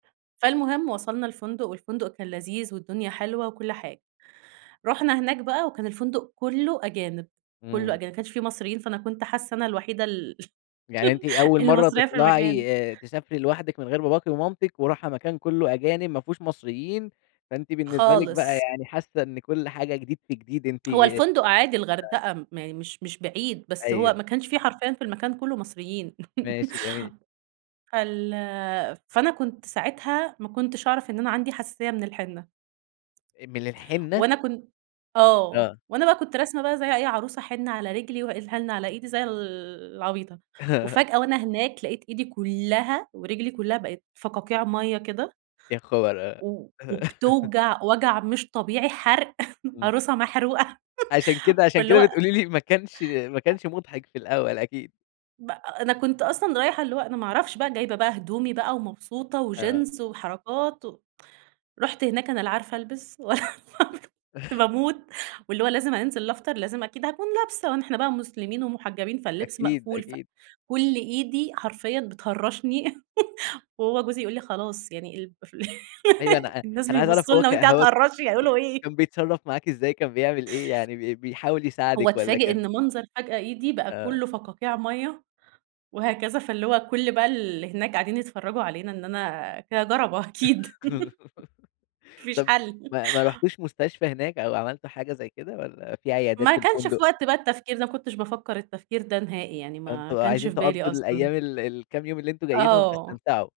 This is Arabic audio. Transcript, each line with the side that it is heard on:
right: فالمهم وصَلنا الفندق، والفندق كان لذيذ والدنيا حلوة وكل حاجة، رُحنا هناك بقى وكان الفندق كلّه أجانب، كلّه
left: امم.
right: أجانب، ما كانش في مصريين، فأنا كنت حاسّة أنا الوحيدة ال
left: يعني أنتِ أول
right: اللي
left: مرَّة
right: مصرية في المكان.
left: تطلَعي آآ تسافري لوحدِك من غير باباكِ ومامتِك وراحة مكان كلّه أجانب ما فيهوش مصريين، فأنتِ بالنسبة لِك بقى
right: خالص.
left: يعني حاسّة إن كل حاجة جديد في جديد أنتِ
right: هو الفندق عادي،
left: [unintelligible]
right: الغردقة ما مش مش بعيد، بس هو
left: أيوه.
right: ما كانش في حرفيًا في المكان كلّه مصريين
left: ماشي، جميل.
right: فال فأنا كنت ساعتها، ما كنتش أعرَف إن أنا عَندي حساسية من الحِنّة.
left: آآ من الحِنّة؟
right: وأنا كن آه،
left: آه.
right: وأنا بقى كنت راسمة بقى زي أي عروسة حِنّة على رِجلي، وال حِنّة على إيدي زي ال العبيطة. وفجأة وأنا هناك لقيت إيدي كلّها ورِجلي كلّها بقِت فقاقيع مَيّة كده
left: يا خبر! آه.
right: و وبتوجَع وجَع مش طبيعي، حرْق
left: إمم.
right: عروسة محروقة
left: عشان كده، عشان
right: فاللي هو
left: كده بتقولي لي ما كانش ما
right: أ
left: كانش مُضحِك في الأول أكيد.
right: ب أ أنا كنت أصلًا رايحة، اللي هو أنا ما أعرفش بقى جايبة بقى هدومي بقى ومبسوطة
left: آه.
right: وجينز وحركات و رُحت هناك، أنا لا عارفة ألبِس [unintelligible] كنت باموت، واللي هو لازم أنزِل أفطر، لازم أكيد هاكون لابسة، وإحنا بقى مسلِمين ومحجّبين، فاللِّبس
left: أكيد،
right: مقفول ف
left: أكيد.
right: كلّ إيدي حرفيًا بتهرّشني وهو جوزي يقول لي خلاص، يعني [unintelligible] ال
left: أيوه أنا أ
right: الناس
left: أنا عايز أعرَف
right: بيبصّوا
left: هو
right: لنا
left: ك
right: وأنتِ قاعدة
left: هو
right: تهرّشي، هيقولوا
left: [unintelligible]
right: إيه؟
left: كان بيتصرّف معاكِ إزاي، كان بيعمل إيه يعني، بي بيحاول
right: هو
left: يساعدِك والّا
right: اتفاجئ
left: كان
right: إن منظَر فجأة إيدي بقى
left: آه.
right: كلّه فقاقيع مَيّة وهكذا، فاللي هو كلّ بقى ال هناك قاعدين يتفرّجوا علينا إن أنا كده جَرَبة أكيد ما فيش
left: طَب
right: حَل
left: ما ما رُحتوش مستشفى هناك أو عملتوا حاجة زي كده والّا في عيادات
right: ما
left: في
right: كانش في
left: الفندق؟
right: وقت بقى التفكير ده، ما كنتش بافكّر التفكير ده نهائي، يعني ما
left: فأنتم
right: كانش
left: عايزين
right: في بالي
left: تقضّوا
right: أصلًا.
left: الأيام، ال الكام يوم اللي أنتم جايينهم
right: آه.
left: تستمتعوا.